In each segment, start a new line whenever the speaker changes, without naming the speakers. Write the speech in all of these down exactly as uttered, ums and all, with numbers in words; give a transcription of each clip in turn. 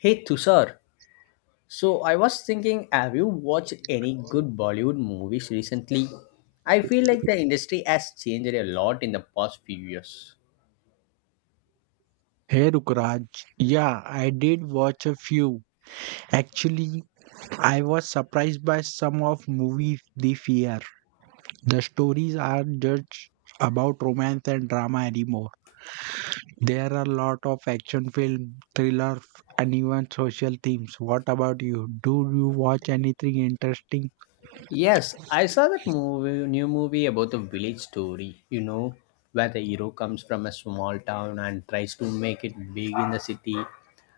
Hey Tushar, so I was thinking, have you watched any good Bollywood movies recently? I feel like the industry has changed a lot in the past few years.
Hey Rukraj, yeah, I did watch a few. Actually, I was surprised by some of movies this year. The stories aren't just about romance and drama anymore. There are a lot of action film, thrillers, and even social themes. What about you? Do you watch anything interesting?
Yes, I saw that movie, new movie about the village story, you know, where the hero comes from a small town and tries to make it big in the city.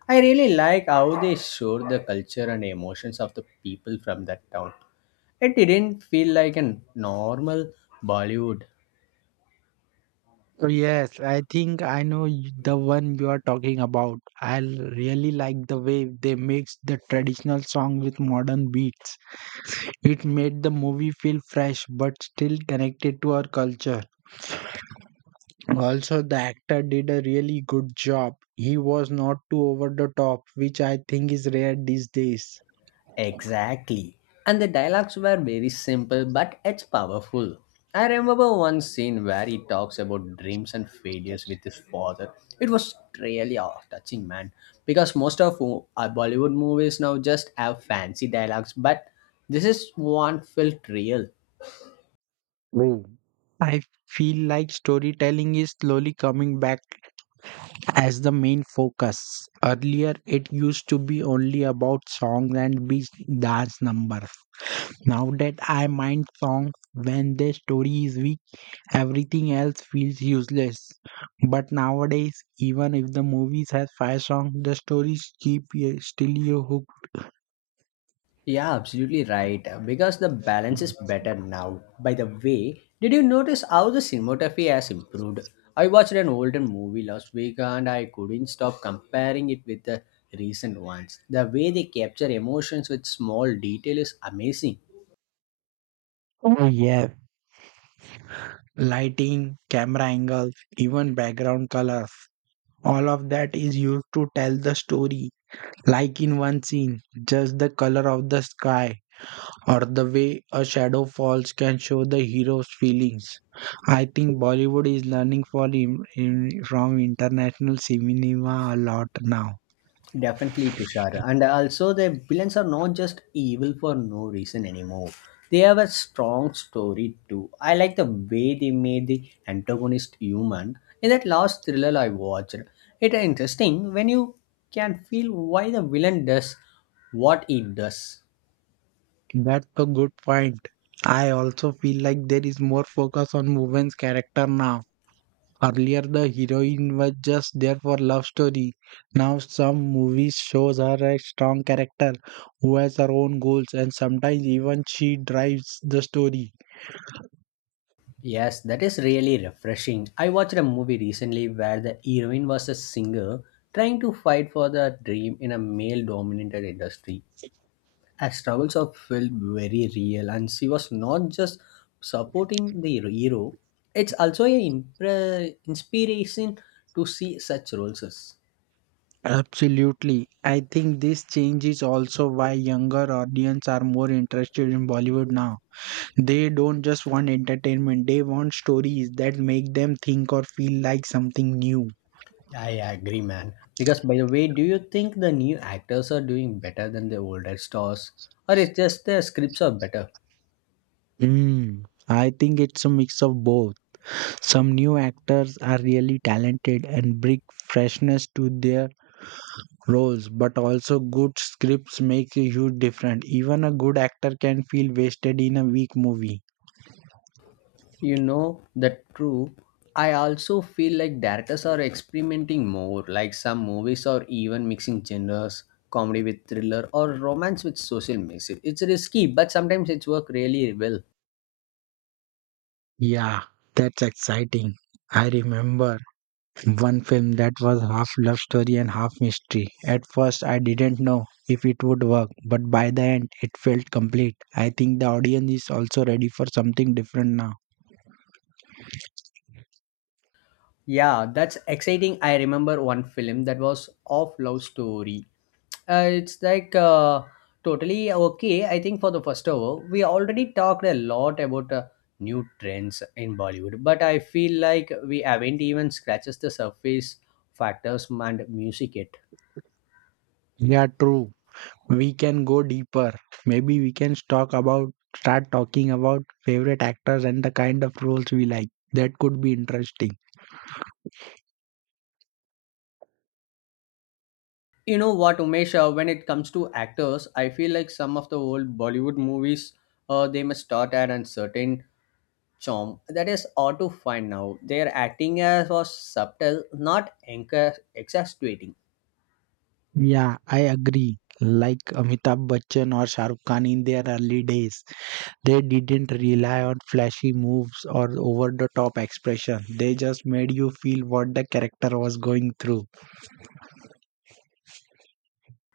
I really like how they showed the culture and emotions of the people from that town. It didn't feel like a normal Bollywood.
Oh yes, I think I know y- the one you are talking about. I l- really like the way they mixed the traditional song with modern beats. It made the movie feel fresh but still connected to our culture. Also, the actor did a really good job. He was not too over the top, which I think is rare these days.
Exactly. And the dialogues were very simple, but it's powerful. I remember one scene where he talks about dreams and failures with his father. It was really awe touching, man. Because most of mo- our Bollywood movies now just have fancy dialogues, but this is one felt real.
True. I feel like storytelling is slowly coming back as the main focus. Earlier, it used to be only about songs and beach dance numbers. Now that I mind songs when their story is weak, everything else feels useless. But nowadays, even if the movies has five songs, the stories keep you still you hooked.
Yeah, absolutely right. Because the balance is better now. By the way, did you notice how the cinematography has improved? I watched an older movie last week and I couldn't stop comparing it with the recent ones. The way they capture emotions with small detail is amazing.
Oh yeah, lighting, camera angles, even background colors. All of that is used to tell the story. Like in one scene, just the color of the sky or the way a shadow falls can show the hero's feelings. I think Bollywood is learning for im- in- from international cinema a lot now.
Definitely, Tushar. And also, the villains are not just evil for no reason anymore. They have a strong story too. I like the way they made the antagonist human in that last thriller I watched. It's interesting when you can feel why the villain does what he does.
That's a good point. I also feel like there is more focus on women's character now. Earlier, the heroine was just there for love story. Now, some movies shows her a strong character who has her own goals, and sometimes even she drives the story.
Yes, that is really refreshing. I watched a movie recently where the heroine was a singer trying to fight for the dream in a male dominated industry. Her struggles are felt very real, and she was not just supporting the hero, it's also an impre- inspiration to see such roles. As-
Absolutely. I think this change is also why younger audience are more interested in Bollywood now. They don't just want entertainment, they want stories that make them think or feel like something new.
I agree, man. Because, by the way, do you think the new actors are doing better than the older stars, or it's just the scripts are better?
Hmm. I think it's a mix of both. Some new actors are really talented and bring freshness to their roles, but also good scripts make a huge difference. Even a good actor can feel wasted in a weak movie.
You know, that true. I also feel like directors are experimenting more, like some movies are even mixing genres, comedy with thriller or romance with social message. It's risky, but sometimes it's work really well.
Yeah, that's exciting. I remember one film that was half love story and half mystery. At first, I didn't know if it would work, but by the end, it felt complete. I think the audience is also ready for something different now.
Yeah, that's exciting. I remember one film that was of love story. Uh, it's like uh, totally okay. I think for the first hour, we already talked a lot about uh, new trends in Bollywood, but I feel like we haven't even scratched the surface factors and music it.
Yeah, true. We can go deeper. Maybe we can talk about start talking about favorite actors and the kind of roles we like. That could be interesting.
You know what, Umesh? Uh, when it comes to actors, I feel like some of the old Bollywood movies, uh, they must start at a certain charm that is hard to find now. Their acting as was subtle, not anchor exasperating.
Yeah, I agree. Like Amitabh Bachchan or Shahrukh Khan in their early days. They didn't rely on flashy moves or over the top expression. They just made you feel what the character was going through.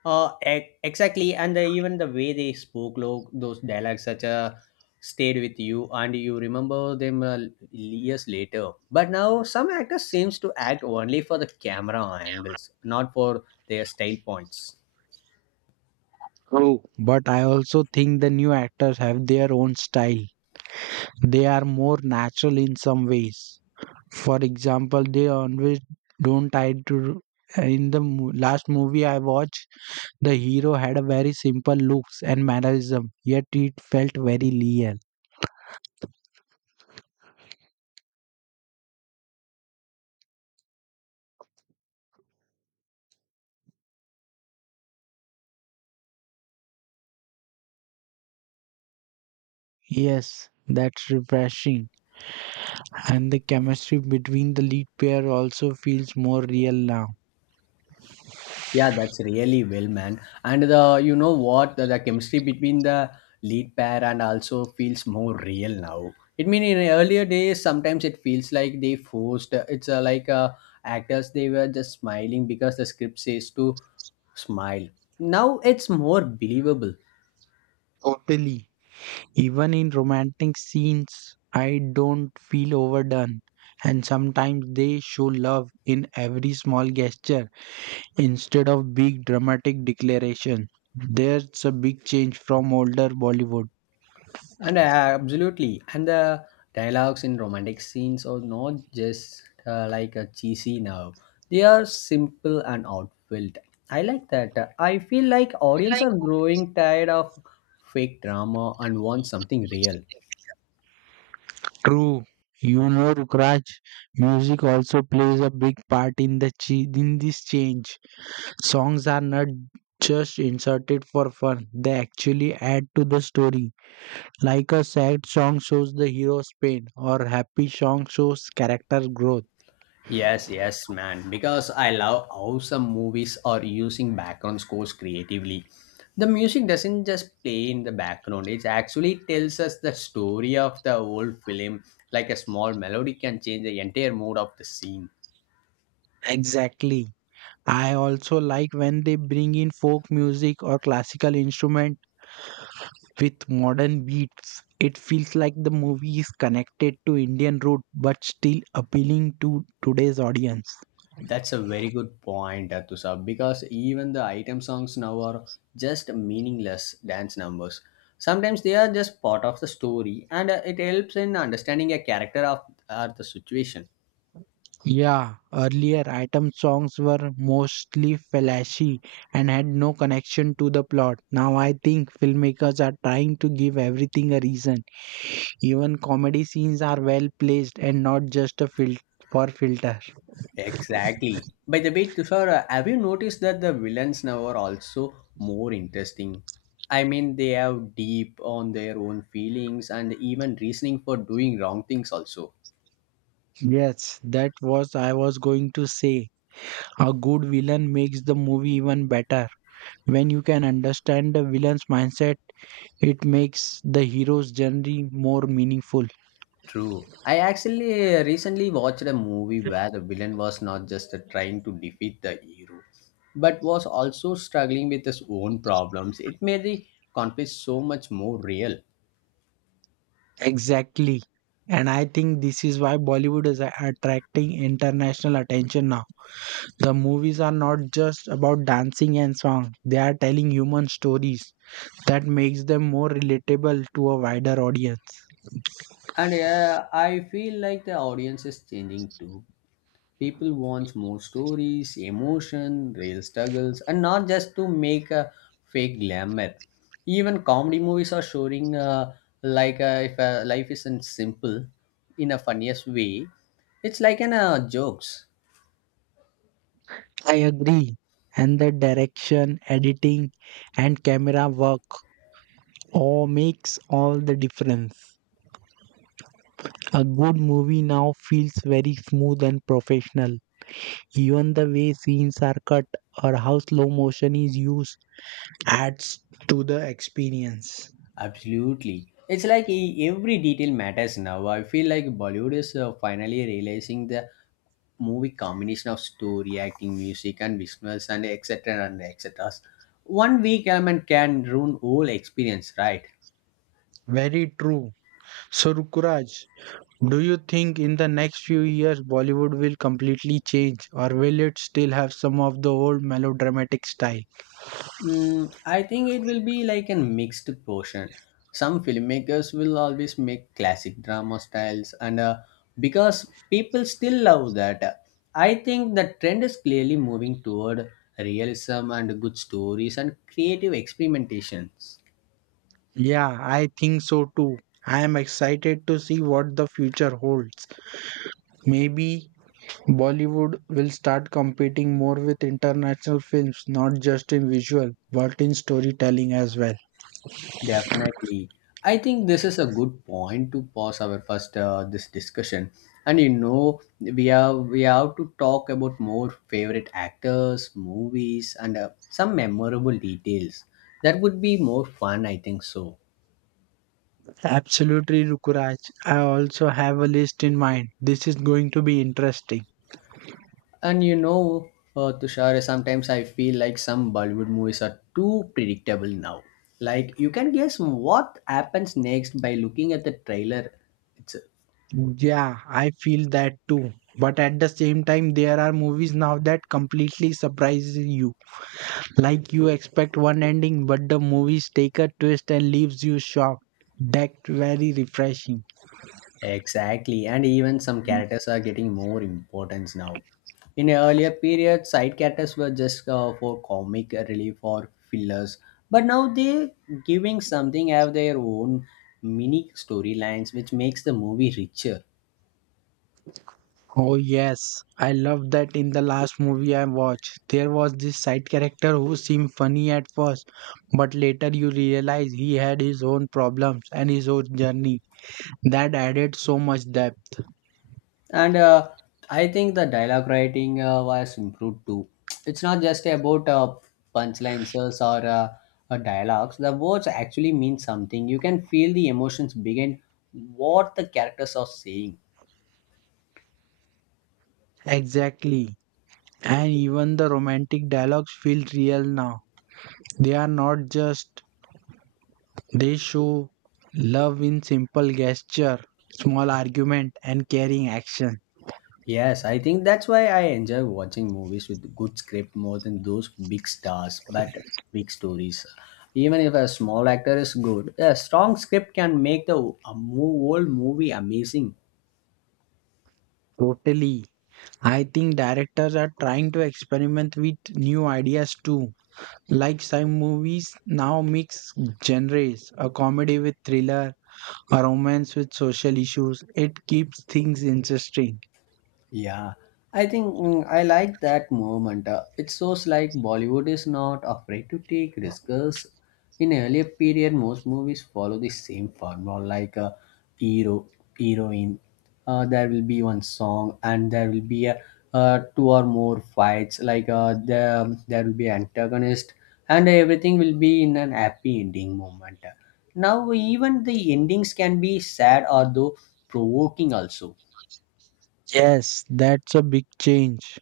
Uh, e- exactly, and the, even the way they spoke, look those dialogues such a stayed with you, and you remember them uh, years later. But now some actors seems to act only for the camera angles, not for their style points.
But I also think the new actors have their own style. They are more natural in some ways. For example, they always don't try to. In the mo- last movie I watched, the hero had a very simple looks and mannerism, yet it felt very real. Yes, that's refreshing. And the chemistry between the lead pair also feels more real now.
Yeah, that's really well, man. And the you know what the, the chemistry between the lead pair and also feels more real now. It mean in earlier days sometimes it feels like they forced. It's uh, like uh, actors they were just smiling because the script says to smile. Now it's more believable.
Totally. Even in romantic scenes, I don't feel overdone. And sometimes they show love in every small gesture instead of big dramatic declaration. There's a big change from older Bollywood.
And uh, absolutely, and the dialogues in romantic scenes are not just uh, like a cheesy now. They are simple and heartfelt. I like that. Uh, I feel like audience are growing tired of fake drama and want something real.
True. You know, Rukraj, music also plays a big part in the ch- in this change. Songs are not just inserted for fun, they actually add to the story. Like a sad song shows the hero's pain, or happy song shows character growth.
Yes, yes, man. Because I love how some movies are using background scores creatively. The music doesn't just play in the background, it actually tells us the story of the whole film. Like a small melody can change the entire mood of the scene.
Exactly. I also like when they bring in folk music or classical instrument with modern beats. It feels like the movie is connected to Indian root but still appealing to today's audience.
That's a very good point, Atusab, because even the item songs now are just meaningless dance numbers. Sometimes they are just part of the story and uh, it helps in understanding a character of, or the situation.
Yeah, earlier item songs were mostly flashy and had no connection to the plot. Now I think filmmakers are trying to give everything a reason. Even comedy scenes are well placed and not just a fil- for filter.
Exactly. By the way, Tushar, uh, have you noticed that the villains now are also more interesting? I mean, they have deep on their own feelings and even reasoning for doing wrong things also.
Yes, that was I was going to say. A good villain makes the movie even better. When you can understand the villain's mindset, it makes the hero's journey more meaningful.
True. I actually uh, recently watched a movie where the villain was not just uh, trying to defeat the hero, but was also struggling with his own problems. It made the conflict so much more real.
Exactly. And I think this is why Bollywood is a- attracting international attention now. The movies are not just about dancing and song, they are telling human stories that makes them more relatable to a wider audience.
And uh, I feel like the audience is changing too. People want more stories, emotion, real struggles, and not just to make a fake glamour. Even comedy movies are showing uh, like uh, if uh, life isn't simple in a funniest way. It's like an uh, jokes.
I agree. And the direction, editing, and camera work all makes all the difference. A good movie now feels very smooth and professional. Even the way scenes are cut or how slow motion is used adds to the experience.
Absolutely. It's like e- every detail matters now. I feel like Bollywood is uh, finally realizing the movie combination of story, acting, music, and visuals, and et cetera and et cetera. One weak element can ruin whole experience, right?
Very true. So, Rukuraj, do you think in the next few years Bollywood will completely change or will it still have some of the old melodramatic style?
Mm, I think it will be like a mixed portion. Some filmmakers will always make classic drama styles, and uh, because people still love that, I think the trend is clearly moving toward realism and good stories and creative experimentations.
Yeah, I think so too. I am excited to see what the future holds. Maybe Bollywood will start competing more with international films, not just in visual, but in storytelling as well.
Definitely. I think this is a good point to pause our first uh, this discussion. And you know, we have we have to talk about more favorite actors, movies, and uh, some memorable details. That would be more fun, I think so.
Absolutely, Rukuraj. I also have a list in mind. This is going to be interesting.
And you know, uh, Tushar, sometimes I feel like some Bollywood movies are too predictable now. Like you can guess what happens next by looking at the trailer. It's
Yeah, I feel that too. But at the same time, there are movies now that completely surprises you. Like you expect one ending, but the movies take a twist and leaves you shocked. That's very refreshing.
exactly, and even some characters are getting more importance now. In earlier periods, side characters were just uh, for comic relief or fillers, but now they're giving something have their own mini storylines, which makes the movie richer.
Oh yes, I love that in the last movie I watched. There was this side character who seemed funny at first, but later you realize he had his own problems and his own journey. That added so much depth.
And uh, I think the dialogue writing uh, was improved too. It's not just about uh, punchlines or uh, uh, dialogues. The words actually mean something. You can feel the emotions behind what the characters are saying.
Exactly. And even the romantic dialogues feel real now. They are not just, they show love in simple gesture, small argument, and caring action.
Yes, I think that's why I enjoy watching movies with good script more than those big stars but big stories. Even if a small actor is good, a strong script can make the a mo- whole movie amazing.
Totally. I think directors are trying to experiment with new ideas too. Like some movies now mix genres, a comedy with thriller, a romance with social issues. It keeps things interesting.
Yeah, I think mm, I like that moment. Uh, it shows like Bollywood is not afraid to take risks. In earlier period, most movies follow the same formula, like a hero, heroine. Uh, there will be one song, and there will be a uh, two or more fights. Like uh, the, um, there will be antagonist, and everything will be in an happy ending moment. Now even the endings can be sad or though provoking also.
Yes, that's a big change.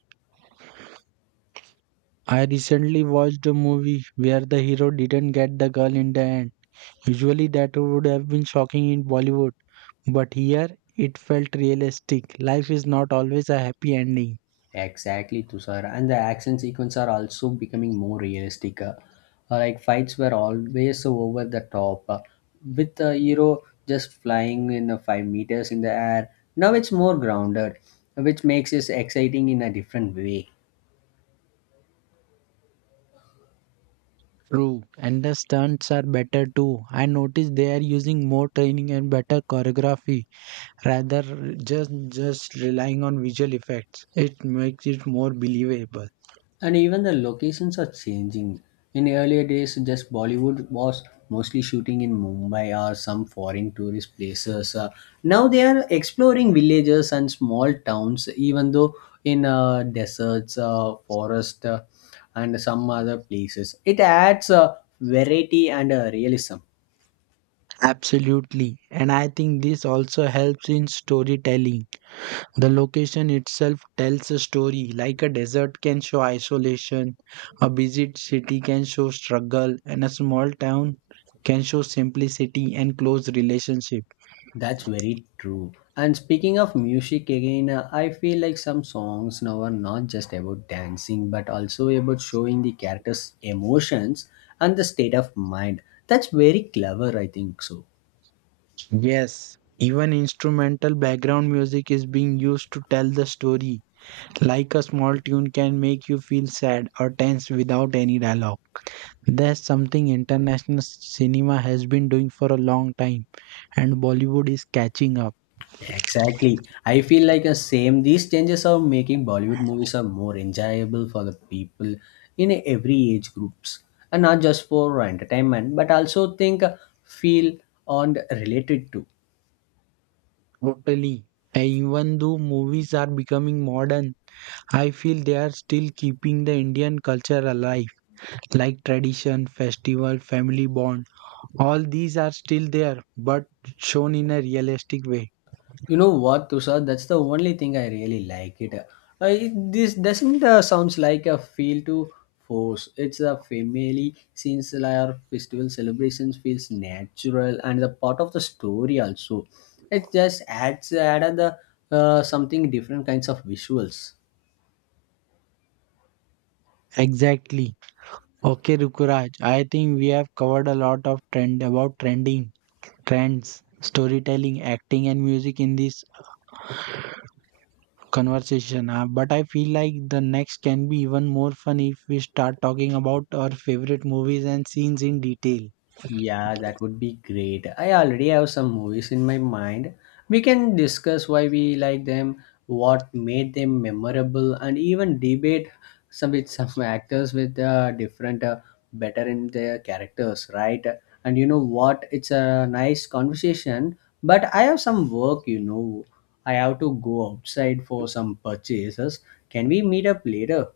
I recently watched a movie where the hero didn't get the girl in the end. Usually, that would have been shocking in Bollywood, but here it felt realistic. Life is not always a happy ending.
Exactly, Tushar. And the action sequence are also becoming more realistic. Uh, like fights were always so over the top, uh, with the hero just flying in the five meters in the air. Now it's more grounded, which makes it exciting in a different way.
True, and the stunts are better too. I noticed they are using more training and better choreography rather just just relying on visual effects. It makes it more believable.
And even the locations are changing. In earlier days, just Bollywood was mostly shooting in Mumbai or some foreign tourist places. Uh, now they are exploring villages and small towns, even though in uh, deserts, uh, forest, uh, and some other places. It adds uh, variety and uh, realism.
Absolutely, and I think this also helps in storytelling. The location itself tells a story, like a desert can show isolation, a busy city can show struggle, and a small town can show simplicity and close relationship.
That's very true. And speaking of music again, uh, I feel like some songs now are not just about dancing but also about showing the character's emotions and the state of mind. That's very clever, I think so.
Yes, even instrumental background music is being used to tell the story, like a small tune can make you feel sad or tense without any dialogue. That's something international cinema has been doing for a long time, and Bollywood is catching up.
Exactly. I feel like the same these changes are making Bollywood movies are more enjoyable for the people in every age groups and not just for entertainment but also think uh, feel and related to.
Totally. And even though movies are becoming modern, I feel they are still keeping the Indian culture alive, like tradition, festival, family bond. All these are still there, but shown in a realistic way.
You know what, Tushar? That's the only thing I really like it. Uh, it this doesn't uh, sounds like a feel to force. It's a family since our festival celebrations feels natural and the part of the story also. It just adds add the uh, something different kinds of visuals.
Exactly. Okay, Rukuraj, I think we have covered a lot of trend about trending, trends, storytelling, acting, and music in this conversation, uh, but I feel like the next can be even more fun if we start talking about our favorite movies and scenes in detail.
Yeah, that would be great. I already have some movies in my mind. We can discuss why we like them, what made them memorable, and even debate some with some actors with uh, different uh, better in their characters, right? And you know what? It's a nice conversation, but I have some work, you know. I have to go outside for some purchases. Can we meet up later?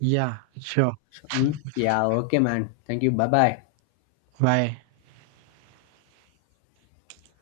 Yeah, sure.
Hmm? Yeah, okay, man. Thank you. Bye bye.
Bye.